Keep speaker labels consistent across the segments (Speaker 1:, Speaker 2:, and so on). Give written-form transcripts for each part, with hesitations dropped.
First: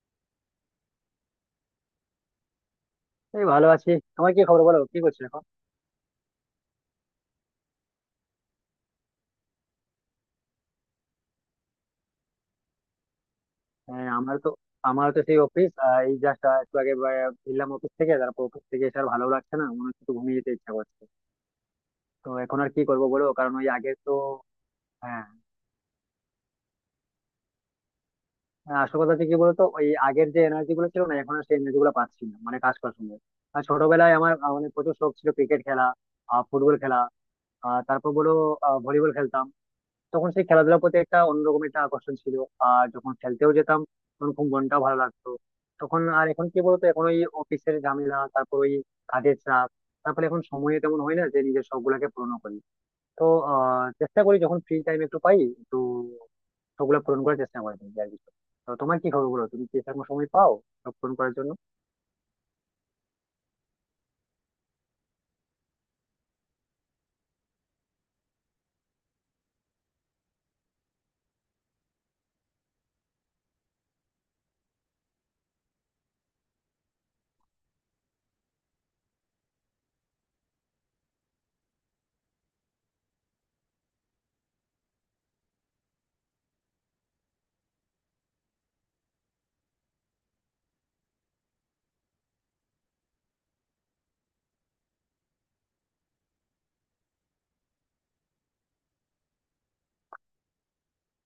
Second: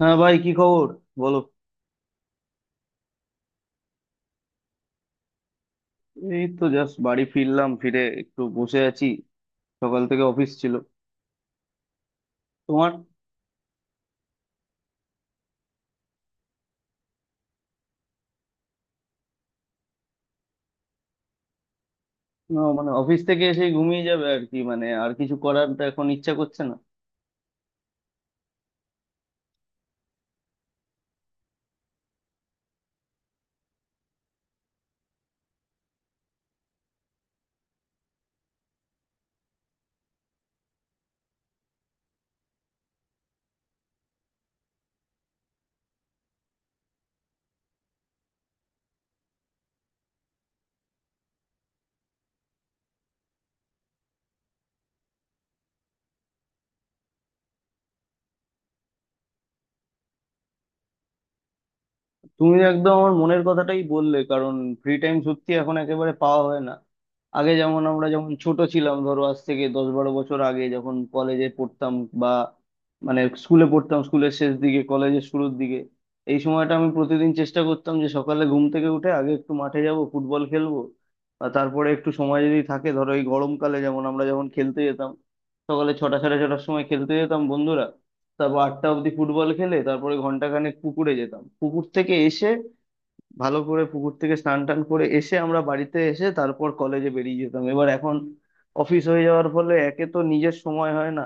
Speaker 1: হ্যাঁ ভাই, কি খবর? বলো।
Speaker 2: এই ভালো আছি। আমার কি খবর বলো, কি করছো এখন?
Speaker 1: এই তো জাস্ট বাড়ি ফিরলাম, ফিরে একটু বসে আছি। সকাল থেকে অফিস ছিল। তোমার?
Speaker 2: হ্যাঁ, আমার তো সেই অফিস। এই জাস্ট একটু আগে ফিরলাম অফিস থেকে, তারপর অফিস থেকে এসে আর ভালো লাগছে না, মনে হচ্ছে একটু ঘুমিয়ে যেতে ইচ্ছা করছে। তো এখন আর কি
Speaker 1: মানে,
Speaker 2: করবো
Speaker 1: অফিস
Speaker 2: বলো,
Speaker 1: থেকে
Speaker 2: কারণ
Speaker 1: এসে
Speaker 2: ওই আগের
Speaker 1: ঘুমিয়ে
Speaker 2: তো।
Speaker 1: যাবে আর কি, মানে আর
Speaker 2: হ্যাঁ,
Speaker 1: কিছু করার তো এখন ইচ্ছা করছে না।
Speaker 2: হ্যাঁ, আসল কথা হচ্ছে কি বলতো, ওই আগের যে এনার্জি গুলো ছিল, না এখন আর সেই এনার্জি গুলো পাচ্ছি না মানে কাজ করার সময়। আর ছোটবেলায় আমার অনেক প্রচুর শখ ছিল, ক্রিকেট খেলা, ফুটবল খেলা। তারপর বলো, ভলিবল খেলতাম। তখন সেই খেলাধুলার প্রতি একটা অন্যরকম একটা আকর্ষণ ছিল। আর যখন খেলতেও যেতাম তখন খুব মনটাও ভালো লাগতো। তখন আর এখন কি বলতো, এখন ওই অফিসের ঝামেলা, তারপর ওই কাজের চাপ, তারপরে এখন সময় তেমন হয় না যে নিজের শখ গুলাকে পূরণ করি। তো চেষ্টা করি, যখন ফ্রি টাইম একটু পাই একটু শখগুলা পূরণ করার চেষ্টা করি নিজে আর কি। তো তোমার কি খবর বলো, তুমি কি সেরকম সময় পাও সব পূরণ করার জন্য?
Speaker 1: তুমি একদম আমার মনের কথাটাই বললে, কারণ ফ্রি টাইম সত্যি এখন একেবারে পাওয়া হয় না। আগে যেমন আমরা যখন ছোট ছিলাম, ধরো আজ থেকে 10-12 বছর আগে যখন কলেজে পড়তাম, বা মানে স্কুলে পড়তাম, স্কুলের শেষ দিকে কলেজের শুরুর দিকে, এই সময়টা আমি প্রতিদিন চেষ্টা করতাম যে সকালে ঘুম থেকে উঠে আগে একটু মাঠে যাব, ফুটবল খেলবো। আর তারপরে একটু সময় যদি থাকে, ধরো এই গরমকালে যেমন আমরা যখন খেলতে যেতাম, সকালে ছটা সাড়ে ছটার সময় খেলতে যেতাম বন্ধুরা, তারপর আটটা অবধি ফুটবল খেলে, তারপরে ঘন্টাখানেক পুকুরে যেতাম। পুকুর থেকে এসে, ভালো করে পুকুর থেকে স্নান টান করে এসে আমরা বাড়িতে এসে তারপর কলেজে বেরিয়ে যেতাম। এবার এখন অফিস হয়ে যাওয়ার ফলে একে তো নিজের সময় হয় না,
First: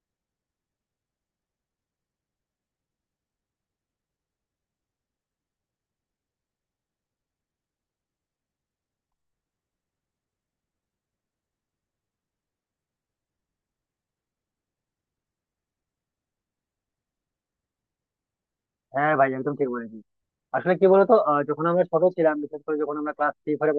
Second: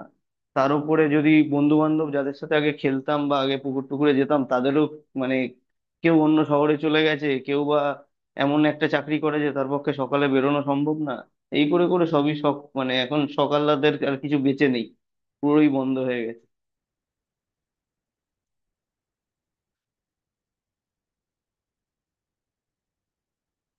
Speaker 1: তার উপরে যদি বন্ধু বান্ধব যাদের সাথে আগে খেলতাম বা আগে পুকুর টুকুরে যেতাম, তাদেরও মানে কেউ অন্য শহরে চলে গেছে, কেউ বা এমন একটা চাকরি করে যে তার পক্ষে সকালে বেরোনো সম্ভব না। এই করে করে সবই, সব মানে এখন সকাল রাতের আর কিছু বেঁচে নেই, পুরোই বন্ধ হয়ে গেছে।
Speaker 2: হ্যাঁ ভাই, একদম ঠিক বলেছি। আসলে কি বলতো, যখন আমরা ছোট ছিলাম, বিশেষ করে যখন আমরা ক্লাস থ্রি ফোরে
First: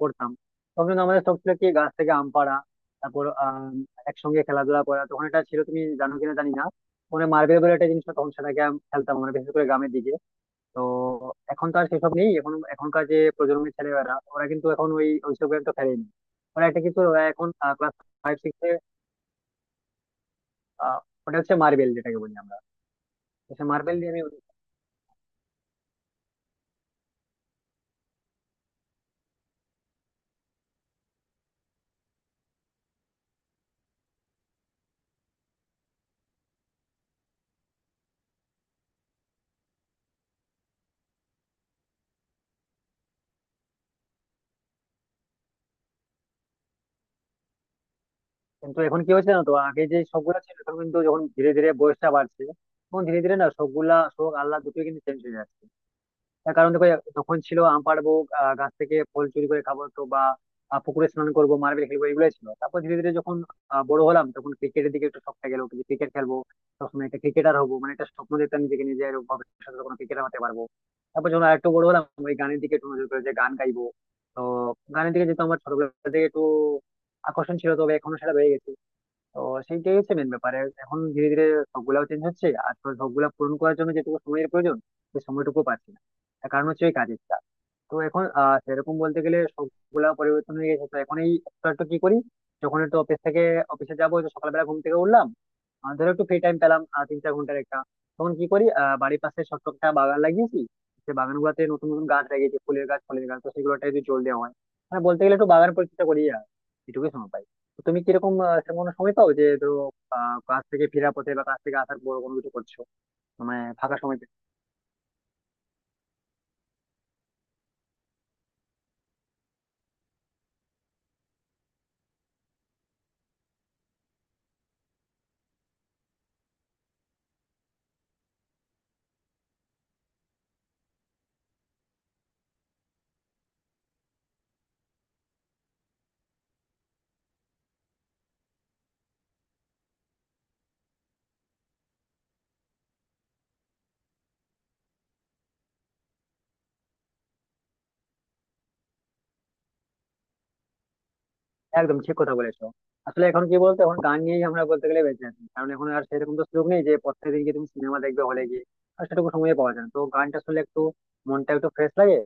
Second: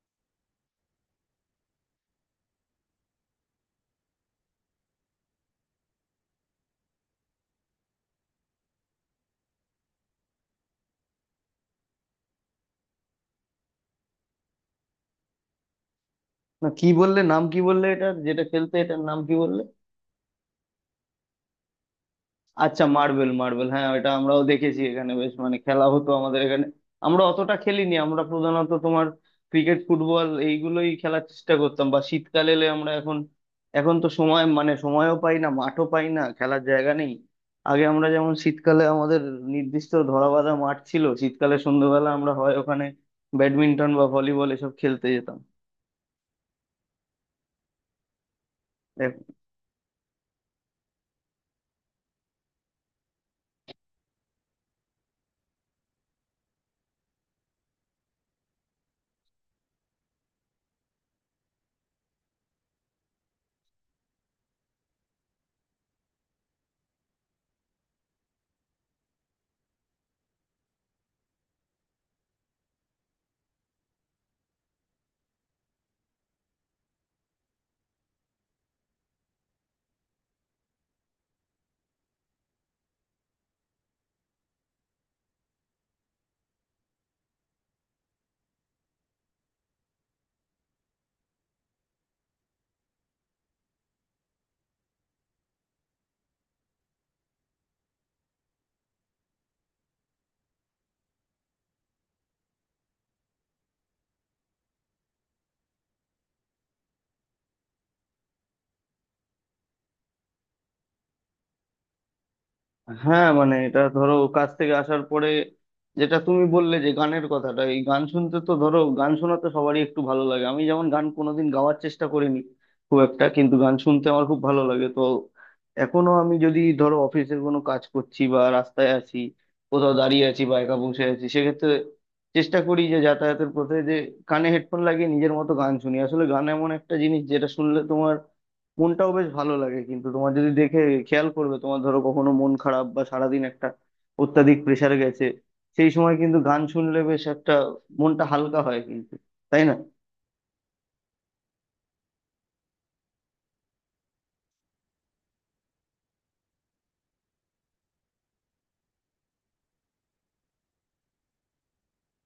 Speaker 2: পড়তাম, তখন কিন্তু আমাদের শখ ছিল কি গাছ থেকে আম পাড়া, তারপর আম, একসঙ্গে খেলাধুলা করা। তখন এটা ছিল, তুমি জানো কিনা জানি না, মানে মার্বেল বলে একটা জিনিস হতো, তখন সেটাকে খেলতাম আমরা, বিশেষ করে গ্রামের দিকে। তো এখন তো আর সেসব নেই। এখন এখনকার যে প্রজন্মের ছেলেমেয়েরা, ওরা কিন্তু এখন ওইসব গেম তো খেলেনি। ওরা
Speaker 1: না,
Speaker 2: একটা
Speaker 1: কি
Speaker 2: কিন্তু
Speaker 1: বললে?
Speaker 2: ওরা
Speaker 1: নাম
Speaker 2: এখন
Speaker 1: কি বললে
Speaker 2: ক্লাস
Speaker 1: এটার,
Speaker 2: ফাইভ
Speaker 1: যেটা
Speaker 2: সিক্স এ।
Speaker 1: খেলতে? এটার নাম কি বললে?
Speaker 2: আহ, ওটা হচ্ছে মার্বেল, যেটাকে বলি আমরা।
Speaker 1: আচ্ছা, মার্বেল,
Speaker 2: তো সে
Speaker 1: মার্বেল, হ্যাঁ
Speaker 2: মার্বেল
Speaker 1: এটা
Speaker 2: নিয়ে আমি।
Speaker 1: আমরাও দেখেছি, এখানে বেশ মানে খেলা হতো আমাদের এখানে। আমরা অতটা খেলিনি, আমরা প্রধানত তোমার ক্রিকেট ফুটবল এইগুলোই খেলার চেষ্টা করতাম, বা শীতকাল এলে আমরা এখন, এখন তো সময় মানে সময়ও পাই না, মাঠও পাই না, খেলার জায়গা নেই। আগে আমরা যেমন শীতকালে আমাদের নির্দিষ্ট ধরাবাঁধা মাঠ ছিল, শীতকালে সন্ধ্যেবেলা আমরা হয় ওখানে ব্যাডমিন্টন বা ভলিবল এসব খেলতে যেতাম।
Speaker 2: কিন্তু এখন কি হয়েছে না, তো আগে যে শখগুলা ছিল এখন কিন্তু যখন ধীরে ধীরে বয়সটা বাড়ছে তখন ধীরে ধীরে না শখগুলা শখ আল্লাহ দুটোই কিন্তু চেঞ্জ হয়ে যাচ্ছে। তার কারণ দেখো, তখন ছিল আম পাড়বো, গাছ থেকে ফল চুরি করে খাবো তো, বা পুকুরে স্নান করবো, মার্বেল খেলবো, এগুলোই ছিল। তারপর ধীরে ধীরে যখন বড় হলাম তখন ক্রিকেটের দিকে একটু শখটা গেলো যে ক্রিকেট খেলবো, সবসময় একটা ক্রিকেটার হবো, মানে একটা স্বপ্ন দেখতাম নিজেকে নিজে এরকম, ভবিষ্যতে কোনো ক্রিকেটার হতে পারবো। তারপর যখন আরেকটু বড় হলাম, ওই গানের দিকে একটু নজর গেলো যে গান গাইবো। তো গানের দিকে যেহেতু আমার ছোটবেলা থেকে একটু আকর্ষণ ছিল, তবে এখনো সেটা রয়ে গেছে। তো সেইটাই হচ্ছে মেন ব্যাপার। আর এখন ধীরে ধীরে সবগুলাও চেঞ্জ হচ্ছে, আর তো সবগুলা পূরণ করার জন্য যেটুকু সময়ের প্রয়োজন সেই সময়টুকু পাচ্ছি না। তার কারণ হচ্ছে ওই কাজের চাপ। তো এখন সেরকম বলতে গেলে সবগুলা পরিবর্তন হয়ে গেছে। তো এখন এই একটু একটু কি করি, যখন একটু অফিস থেকে অফিসে যাবো তো সকালবেলা ঘুম থেকে উঠলাম, ধরো একটু ফ্রি টাইম পেলাম, 3-4 ঘন্টার একটা, তখন কি করি, বাড়ির পাশে ছোট্ট একটা বাগান লাগিয়েছি। সে বাগান গুলাতে নতুন নতুন গাছ লাগিয়েছি, ফুলের গাছ, ফলের গাছ, তো সেগুলোটা যদি জল দেওয়া হয়, মানে বলতে গেলে একটু বাগান পরিচর্যা করি। আর এটুকুই সময় পাই। তো তুমি কিরকম, সেরকম কোনো সময় পাও যে ধরো কাজ থেকে ফেরার পথে বা কাজ থেকে আসার পর কোনো কিছু করছো,
Speaker 1: হ্যাঁ মানে
Speaker 2: মানে
Speaker 1: এটা
Speaker 2: ফাঁকা
Speaker 1: ধরো
Speaker 2: সময়?
Speaker 1: কাজ থেকে আসার পরে, যেটা তুমি বললে যে গানের কথাটা, এই গান শুনতে, তো ধরো গান শোনা তো সবারই একটু ভালো লাগে। আমি যেমন গান কোনোদিন গাওয়ার চেষ্টা করিনি খুব একটা, কিন্তু গান শুনতে আমার খুব ভালো লাগে। তো এখনো আমি যদি ধরো অফিসের কোনো কাজ করছি বা রাস্তায় আছি, কোথাও দাঁড়িয়ে আছি বা একা বসে আছি, সেক্ষেত্রে চেষ্টা করি যে যাতায়াতের পথে যে কানে হেডফোন লাগিয়ে নিজের মতো গান শুনি। আসলে গান এমন একটা জিনিস যেটা শুনলে তোমার মনটাও বেশ ভালো লাগে। কিন্তু তোমার যদি দেখে খেয়াল করবে, তোমার ধরো কখনো মন খারাপ বা সারাদিন একটা অত্যাধিক প্রেসার গেছে, সেই সময় কিন্তু গান শুনলে বেশ একটা মনটা হালকা হয়, কিন্তু, তাই না?
Speaker 2: একদম ঠিক কথা বলেছো। আসলে এখন কি বলতো, এখন গান নিয়েই আমরা বলতে গেলে বেঁচে আছি, কারণ এখন আর সেরকম তো সুযোগ নেই যে প্রত্যেকদিন গিয়ে তুমি সিনেমা দেখবে হলে গিয়ে। আর সেটুকু সময় পাওয়া যায় না, তো গানটা শুনলে একটু মনটা একটু ফ্রেশ লাগে।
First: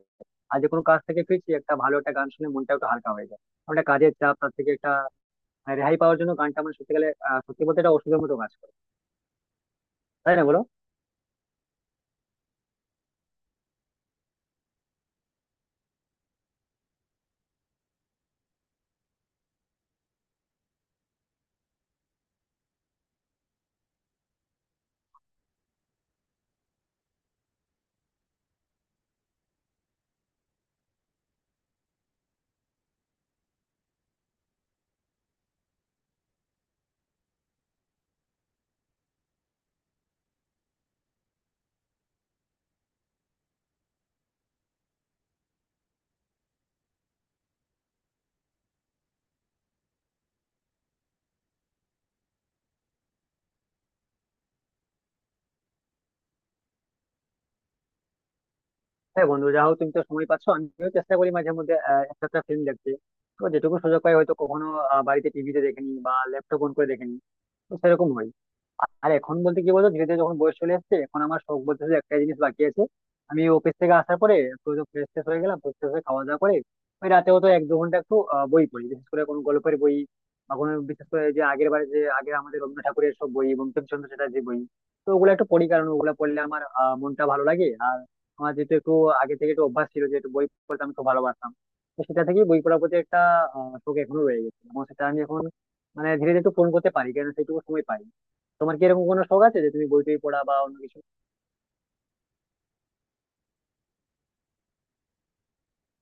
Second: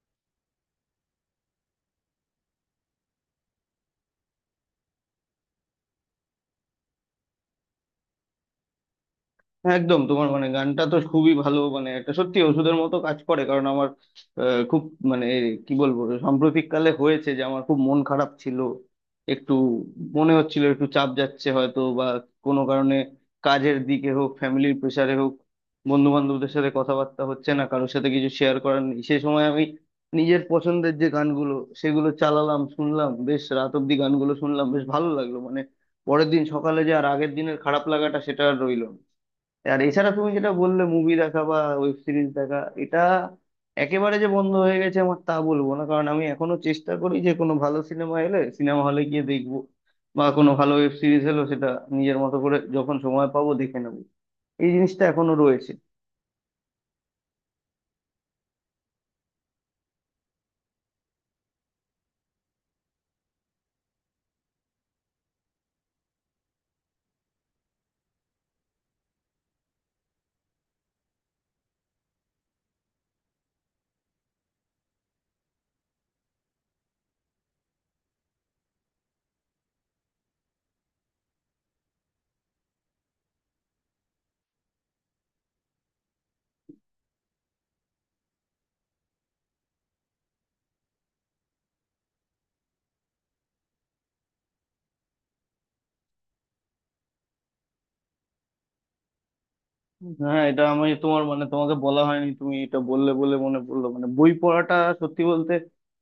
Speaker 2: আর যে কোনো কাজ থেকে ফিরছি, একটা ভালো একটা গান শুনে মনটা একটু হালকা হয়ে যায়। একটা কাজের চাপ, তার থেকে একটা রেহাই পাওয়ার জন্য গানটা মানে সত্যি গেলে, সত্যি বলতে এটা ওষুধের মতো কাজ করে।
Speaker 1: হ্যাঁ একদম, তোমার
Speaker 2: তাই না
Speaker 1: মানে
Speaker 2: বলো?
Speaker 1: গানটা তো খুবই ভালো, মানে একটা সত্যি ওষুধের মতো কাজ করে, কারণ আমার খুব, মানে কি বলবো, সাম্প্রতিক কালে হয়েছে যে আমার খুব মন খারাপ ছিল, একটু মনে হচ্ছিল একটু চাপ যাচ্ছে হয়তো বা কোনো কারণে, কাজের দিকে হোক, ফ্যামিলির প্রেশারে হোক, বন্ধু বান্ধবদের সাথে কথাবার্তা হচ্ছে না, কারোর সাথে কিছু শেয়ার করার নেই। সে সময় আমি নিজের পছন্দের যে গানগুলো, সেগুলো চালালাম, শুনলাম, বেশ রাত অব্দি গানগুলো শুনলাম, বেশ ভালো লাগলো, মানে পরের দিন সকালে যে আর আগের দিনের খারাপ লাগাটা সেটা আর রইলো না। আর এছাড়া তুমি যেটা বললে মুভি দেখা বা ওয়েব সিরিজ দেখা, এটা একেবারে যে বন্ধ হয়ে গেছে আমার তা বলবো না, কারণ আমি এখনো চেষ্টা করি যে কোনো ভালো সিনেমা এলে সিনেমা হলে গিয়ে দেখবো, বা কোনো ভালো ওয়েব সিরিজ এলো, সেটা নিজের মতো করে যখন সময় পাবো দেখে নেবো। এই জিনিসটা এখনো রয়েছে।
Speaker 2: হ্যাঁ বন্ধু, যা হোক, তুমি তো সময় পাচ্ছ। আমিও চেষ্টা করি মাঝে মধ্যে একটা একটা ফিল্ম দেখতে। তো যেটুকু সুযোগ পাই, হয়তো কখনো বাড়িতে টিভিতে দেখেনি বা ল্যাপটপ অন করে দেখেনি, তো সেরকম হয়। আর এখন বলতে কি বলতো, ধীরে ধীরে যখন বয়স চলে আসছে, এখন আমার শখ বলতে শুধু একটাই জিনিস বাকি আছে। আমি অফিস থেকে আসার পরে একটু ফ্রেশ ট্রেশ হয়ে গেলাম, ফ্রেশ ট্রেশ হয়ে খাওয়া দাওয়া করে ওই রাতেও তো 1-2 ঘন্টা একটু বই পড়ি, বিশেষ করে কোনো গল্পের বই, বা কোনো বিশেষ করে যে আগের বারে যে আগে আমাদের রবীন্দ্রনাথ ঠাকুরের সব বই, বঙ্কিমচন্দ্র চ্যাটার্জির বই, তো ওগুলো একটু পড়ি, কারণ ওগুলো পড়লে আমার মনটা ভালো লাগে। আর আমার যেহেতু একটু আগে থেকে একটু অভ্যাস ছিল যে একটু বই পড়তে আমি খুব ভালোবাসতাম, তো সেটা থেকেই বই পড়ার প্রতি একটা শখ এখনো রয়ে গেছে, এবং সেটা আমি এখন মানে ধীরে ধীরে একটু পূরণ করতে পারি কেন সেইটুকু সময় পাই। তোমার কি এরকম কোনো শখ আছে যে তুমি বই টই পড়া
Speaker 1: হ্যাঁ,
Speaker 2: বা
Speaker 1: এটা
Speaker 2: অন্য
Speaker 1: আমি
Speaker 2: কিছু?
Speaker 1: তোমার মানে তোমাকে বলা হয়নি, তুমি এটা বললে বলে মনে পড়লো, মানে বই পড়াটা, সত্যি বলতে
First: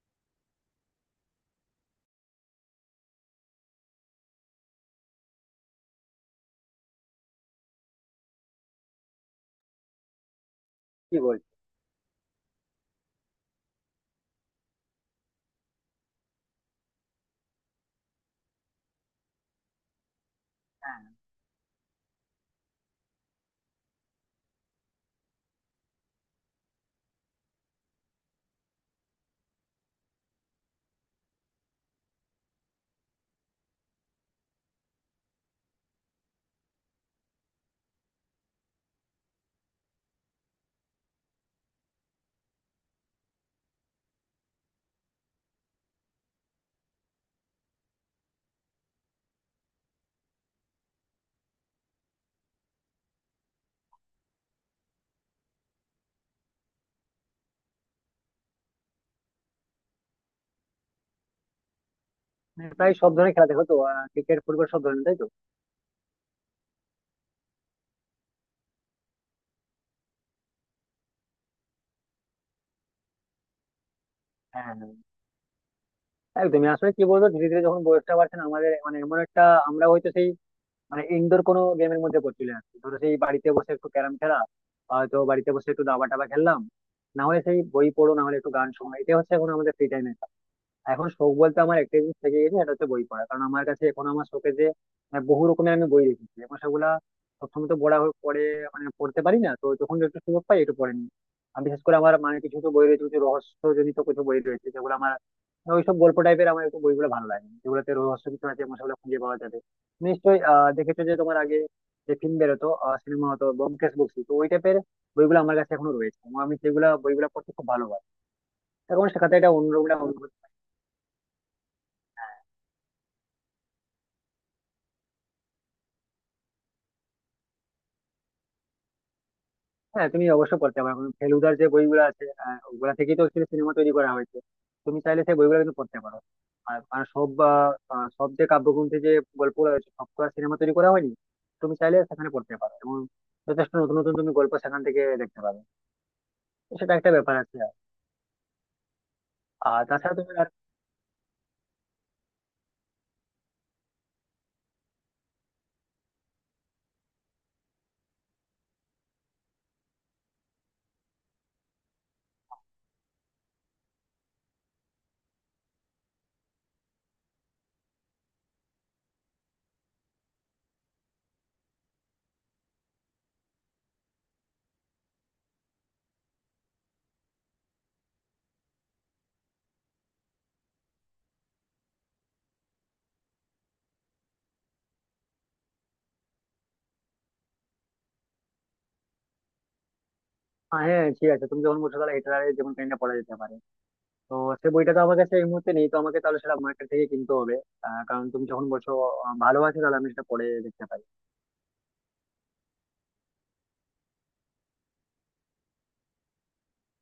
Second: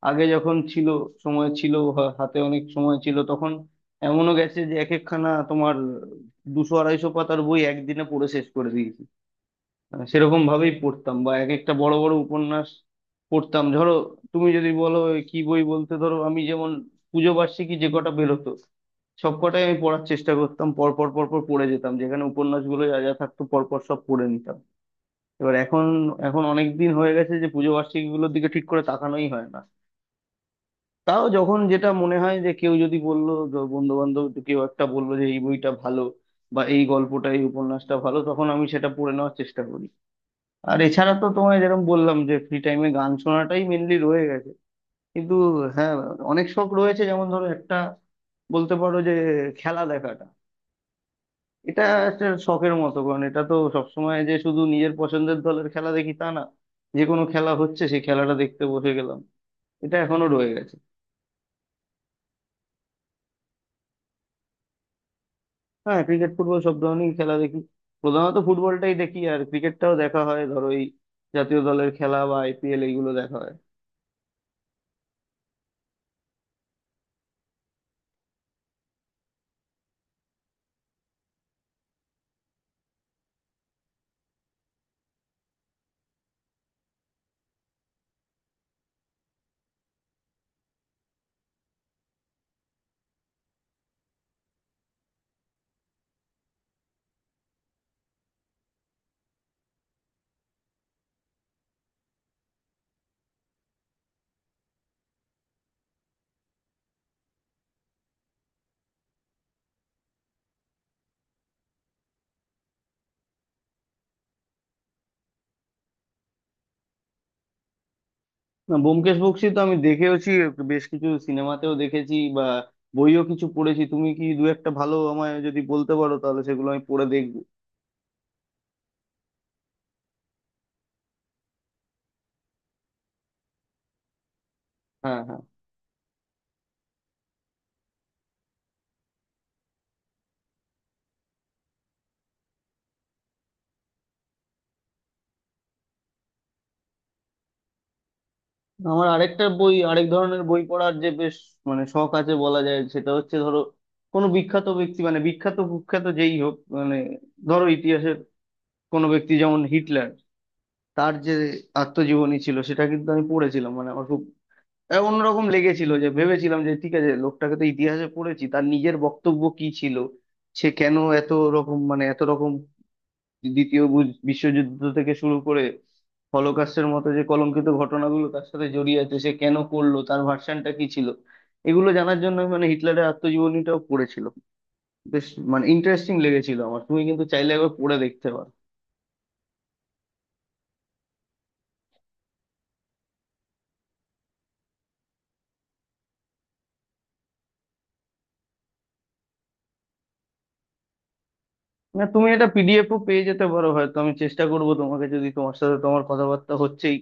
Speaker 1: আগে যখন ছিল, সময় ছিল, হাতে অনেক সময় ছিল তখন, এমনও গেছে যে এক একখানা তোমার 200-250 পাতার বই একদিনে পড়ে শেষ করে দিয়েছি, সেরকম ভাবেই পড়তাম,
Speaker 2: কি
Speaker 1: বা
Speaker 2: বলছো?
Speaker 1: এক একটা বড় বড় উপন্যাস পড়তাম। ধরো তুমি যদি বলো এ কি বই বলতে, ধরো আমি যেমন পুজো বার্ষিকী যে কটা বেরোতো সব কটাই আমি পড়ার চেষ্টা করতাম, পর
Speaker 2: হ্যাঁ,
Speaker 1: পর পর পর পড়ে যেতাম, যেখানে উপন্যাসগুলো যা যা থাকতো পর পর সব পড়ে নিতাম। এবার এখন এখন অনেক দিন হয়ে গেছে যে পুজো বার্ষিকীগুলোর দিকে ঠিক করে তাকানোই হয় না। তাও যখন যেটা মনে হয় যে কেউ যদি বললো, বন্ধু বান্ধব কেউ একটা বললো যে এই বইটা ভালো বা এই গল্পটা এই উপন্যাসটা ভালো, তখন আমি সেটা পড়ে নেওয়ার চেষ্টা করি। আর এছাড়া তো তোমায় যেরকম বললাম যে ফ্রি টাইমে গান শোনাটাই মেনলি রয়ে গেছে, কিন্তু হ্যাঁ, অনেক শখ রয়েছে, যেমন ধরো একটা বলতে পারো যে খেলা দেখাটা, এটা একটা শখের মতো, কারণ এটা তো সবসময় যে শুধু নিজের পছন্দের দলের খেলা দেখি তা না, যে কোনো খেলা হচ্ছে সেই খেলাটা দেখতে বসে গেলাম, এটা এখনো রয়ে গেছে।
Speaker 2: মানে প্রায় সব ধরনের খেলা দেখো তো, ক্রিকেট ফুটবল সব ধরনের, তাই তো?
Speaker 1: হ্যাঁ, ক্রিকেট ফুটবল সব ধরনেরই খেলা দেখি, প্রধানত ফুটবলটাই দেখি, আর ক্রিকেটটাও দেখা হয় ধরো এই জাতীয় দলের খেলা বা IPL, এইগুলো দেখা হয়।
Speaker 2: হ্যাঁ, হ্যাঁ, একদমই। আসলে কি বলবো, ধীরে ধীরে যখন বয়সটা বাড়ছে না আমাদের, মানে এমন একটা, আমরা হয়তো সেই মানে ইনডোর কোনো গেমের মধ্যে পড়ে চলে আসছি, ধরো সেই বাড়িতে বসে একটু ক্যারাম খেলা, হয়তো বাড়িতে বসে একটু দাবা টাবা খেললাম, না হলে সেই বই পড়ো, না হলে একটু গান শোনা, এটা হচ্ছে এখন আমাদের ফ্রি টাইম। এখন শখ বলতে আমার একটা জিনিস থেকে গেছে, সেটা হচ্ছে বই পড়া, কারণ আমার কাছে এখন আমার শখে যে বহু রকমের আমি বই রেখেছি এখন, সেগুলা সবসময় তো পড়া পড়ে মানে পড়তে পারি না, তো যখন একটু সুযোগ পাই একটু পড়ে নিই। আমি বিশেষ করে আমার মানে কিছু কিছু বই রয়েছে, কিছু রহস্যজনিত কিছু বই রয়েছে যেগুলো আমার মানে ওইসব গল্প টাইপের, আমার একটু বইগুলো ভালো লাগে যেগুলোতে রহস্য কিছু আছে এবং সেগুলো খুঁজে পাওয়া যাবে নিশ্চয়ই। দেখেছো যে তোমার আগে যে ফিল্ম বেরোতো, সিনেমা হতো, ব্যোমকেশ বক্সী, তো ওই টাইপের বইগুলো আমার কাছে এখনো রয়েছে এবং আমি সেগুলো বইগুলো পড়তে খুব ভালোবাসি,
Speaker 1: না,
Speaker 2: কারণ
Speaker 1: ব্যোমকেশ
Speaker 2: সেখানে
Speaker 1: বক্সী
Speaker 2: একটা
Speaker 1: তো আমি
Speaker 2: অন্যরকম একটা
Speaker 1: দেখেওছি,
Speaker 2: অনুভূতি।
Speaker 1: বেশ কিছু সিনেমাতেও দেখেছি, বা বইও কিছু পড়েছি। তুমি কি দু একটা ভালো আমায় যদি বলতে পারো, তাহলে সেগুলো আমি পড়ে দেখবো।
Speaker 2: হ্যাঁ তুমি অবশ্যই পড়তে পারো, কারণ ফেলুদার যে বইগুলো আছে, ওগুলা থেকেই তো অ্যাকচুয়ালি সিনেমা তৈরি করা হয়েছে। তুমি
Speaker 1: হ্যাঁ,
Speaker 2: চাইলে সেই
Speaker 1: হ্যাঁ।
Speaker 2: বইগুলো কিন্তু পড়তে পারো। আর আর সব যে কাব্যগ্রন্থে যে গল্পগুলো রয়েছে, সব তো আর সিনেমা তৈরি করা হয়নি। তুমি চাইলে সেখানে পড়তে পারো এবং যথেষ্ট নতুন নতুন তুমি গল্প সেখান থেকে দেখতে পাবে। তো সেটা একটা ব্যাপার আছে।
Speaker 1: আমার আরেকটা বই,
Speaker 2: আর
Speaker 1: আরেক
Speaker 2: তাছাড়া তুমি
Speaker 1: ধরনের
Speaker 2: আর
Speaker 1: বই পড়ার যে বেশ মানে শখ আছে বলা যায়, সেটা হচ্ছে ধরো কোনো বিখ্যাত ব্যক্তি, মানে বিখ্যাত কুখ্যাত যেই হোক, মানে ধরো ইতিহাসের কোনো ব্যক্তি যেমন হিটলার, তার যে আত্মজীবনী ছিল সেটা কিন্তু আমি পড়েছিলাম। মানে আমার খুব অন্যরকম লেগেছিল, যে ভেবেছিলাম যে ঠিক আছে, লোকটাকে তো ইতিহাসে পড়েছি, তার নিজের বক্তব্য কি ছিল, সে কেন এত রকম দ্বিতীয় বিশ্বযুদ্ধ থেকে শুরু করে হলোকাস্টের মতো যে কলঙ্কিত ঘটনাগুলো তার সাথে জড়িয়ে আছে, সে কেন করলো, তার ভার্সনটা কি ছিল, এগুলো জানার জন্য আমি মানে হিটলারের আত্মজীবনীটাও পড়েছিল। বেশ মানে ইন্টারেস্টিং লেগেছিল আমার, তুমি কিন্তু চাইলে একবার পড়ে দেখতে পারো।
Speaker 2: হ্যাঁ, ঠিক আছে, তুমি যখন বলছো তাহলে হিটলারের যেমন কাহিনীটা পড়া যেতে পারে। তো সেই বইটা তো আমার কাছে এই মুহূর্তে নেই, তো আমাকে তাহলে সেটা মার্কেট থেকে কিনতে হবে। কারণ তুমি যখন বলছো ভালো আছে, তাহলে আমি সেটা পড়ে দেখতে পারি।
Speaker 1: না, তুমি এটা PDF ও পেয়ে যেতে পারো হয়তো, আমি চেষ্টা করব তোমাকে, যদি তোমার সাথে তোমার কথাবার্তা হচ্ছেই,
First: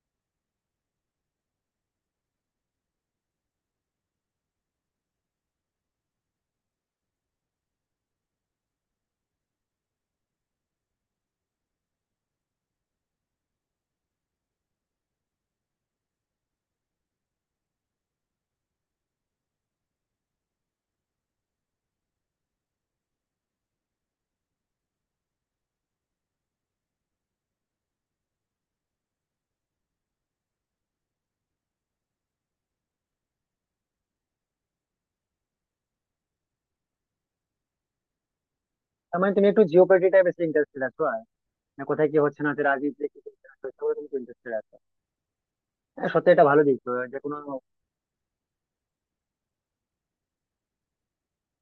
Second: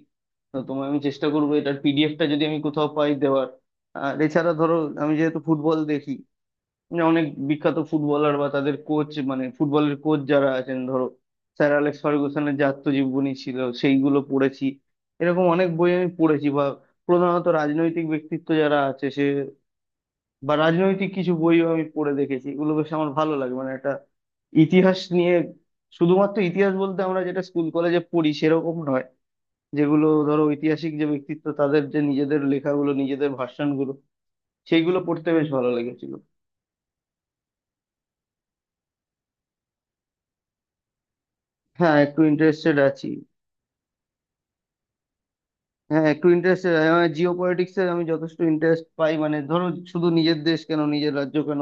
Speaker 1: তো তোমায় আমি চেষ্টা করবো এটার PDFটা যদি আমি কোথাও পাই দেওয়ার। আর এছাড়া ধরো আমি যেহেতু ফুটবল দেখি, মানে অনেক বিখ্যাত ফুটবলার বা তাদের কোচ, মানে ফুটবলের কোচ যারা আছেন, ধরো স্যার অ্যালেক্স ফার্গুসনের যে আত্মজীবনী ছিল সেইগুলো পড়েছি। এরকম অনেক বই আমি পড়েছি, বা প্রধানত রাজনৈতিক ব্যক্তিত্ব যারা আছে সে, বা রাজনৈতিক কিছু বইও আমি পড়ে দেখেছি। এগুলো বেশ আমার ভালো লাগে, মানে একটা ইতিহাস নিয়ে, শুধুমাত্র ইতিহাস বলতে আমরা যেটা স্কুল কলেজে পড়ি সেরকম নয়, যেগুলো ধরো ঐতিহাসিক যে ব্যক্তিত্ব তাদের যে নিজেদের লেখাগুলো, নিজেদের ভাষণগুলো, সেইগুলো পড়তে বেশ ভালো লেগেছিল।
Speaker 2: তার মানে তুমি একটু জিওপলিটিক্যাল বেশি ইন্টারেস্টেড আছো আর, মানে
Speaker 1: হ্যাঁ
Speaker 2: কোথায় কি
Speaker 1: একটু
Speaker 2: হচ্ছে না হচ্ছে,
Speaker 1: ইন্টারেস্টেড
Speaker 2: রাজনীতিতে
Speaker 1: আছি,
Speaker 2: কি হচ্ছে না হচ্ছে, এসবে তুমি ইন্টারেস্টেড আছো?
Speaker 1: হ্যাঁ
Speaker 2: হ্যাঁ
Speaker 1: একটু
Speaker 2: সত্যি এটা ভালো
Speaker 1: ইন্টারেস্ট।
Speaker 2: দিক তো, যে
Speaker 1: জিও
Speaker 2: কোনো,
Speaker 1: পলিটিক্সে আমি যথেষ্ট ইন্টারেস্ট পাই, মানে ধরো শুধু নিজের দেশ কেন, নিজের রাজ্য কেন,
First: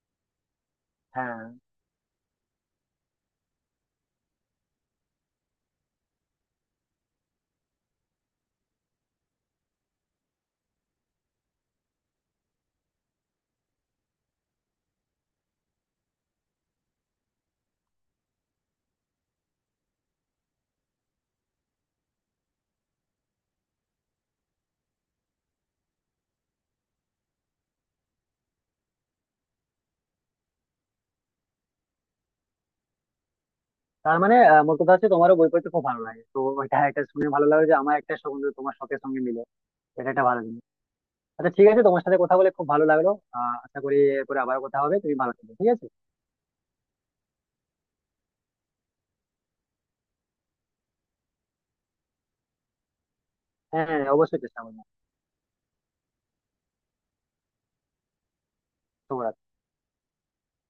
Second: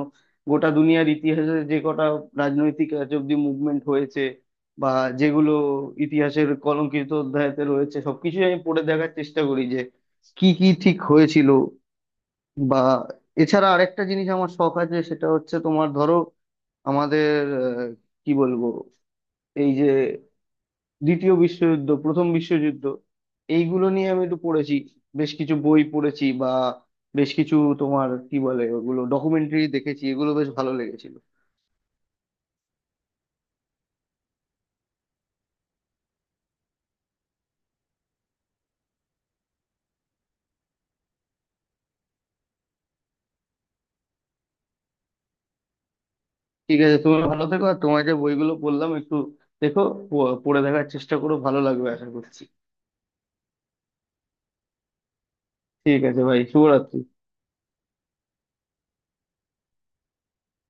Speaker 1: গোটা দুনিয়ার
Speaker 2: হ্যাঁ,
Speaker 1: ইতিহাসে যে কটা রাজনৈতিক আজ অব্দি মুভমেন্ট হয়েছে, বা যেগুলো ইতিহাসের কলঙ্কিত অধ্যায়তে রয়েছে, সবকিছু আমি পড়ে দেখার চেষ্টা করি যে কি কি ঠিক হয়েছিল। বা এছাড়া আরেকটা জিনিস আমার শখ আছে, সেটা হচ্ছে তোমার ধরো আমাদের কি বলবো, এই যে দ্বিতীয় বিশ্বযুদ্ধ, প্রথম বিশ্বযুদ্ধ, এইগুলো নিয়ে আমি একটু পড়েছি, বেশ কিছু বই পড়েছি, বা বেশ কিছু তোমার কি বলে ওগুলো ডকুমেন্টারি দেখেছি, এগুলো বেশ ভালো লেগেছিল।
Speaker 2: তার মানে মোট কথা হচ্ছে তোমারও বই পড়তে খুব ভালো লাগে তো। এটা এটা শুনে ভালো লাগলো যে আমার একটা সঙ্গে তোমার শখের সঙ্গে মিলে, এটা একটা ভালো জিনিস। আচ্ছা ঠিক আছে, তোমার সাথে কথা বলে খুব ভালো লাগলো। আশা করি এরপরে আবার কথা হবে। তুমি ভালো থেকো, ঠিক আছে?
Speaker 1: ঠিক আছে, তুমি ভালো থেকো, আর তোমার যে বইগুলো বললাম একটু দেখো, পড়ে দেখার চেষ্টা করো, ভালো লাগবে আশা করছি।
Speaker 2: হ্যাঁ, হ্যাঁ, অবশ্যই চেষ্টা করবো।
Speaker 1: ঠিক আছে ভাই, শুভরাত্রি।
Speaker 2: শুভরাত্রি।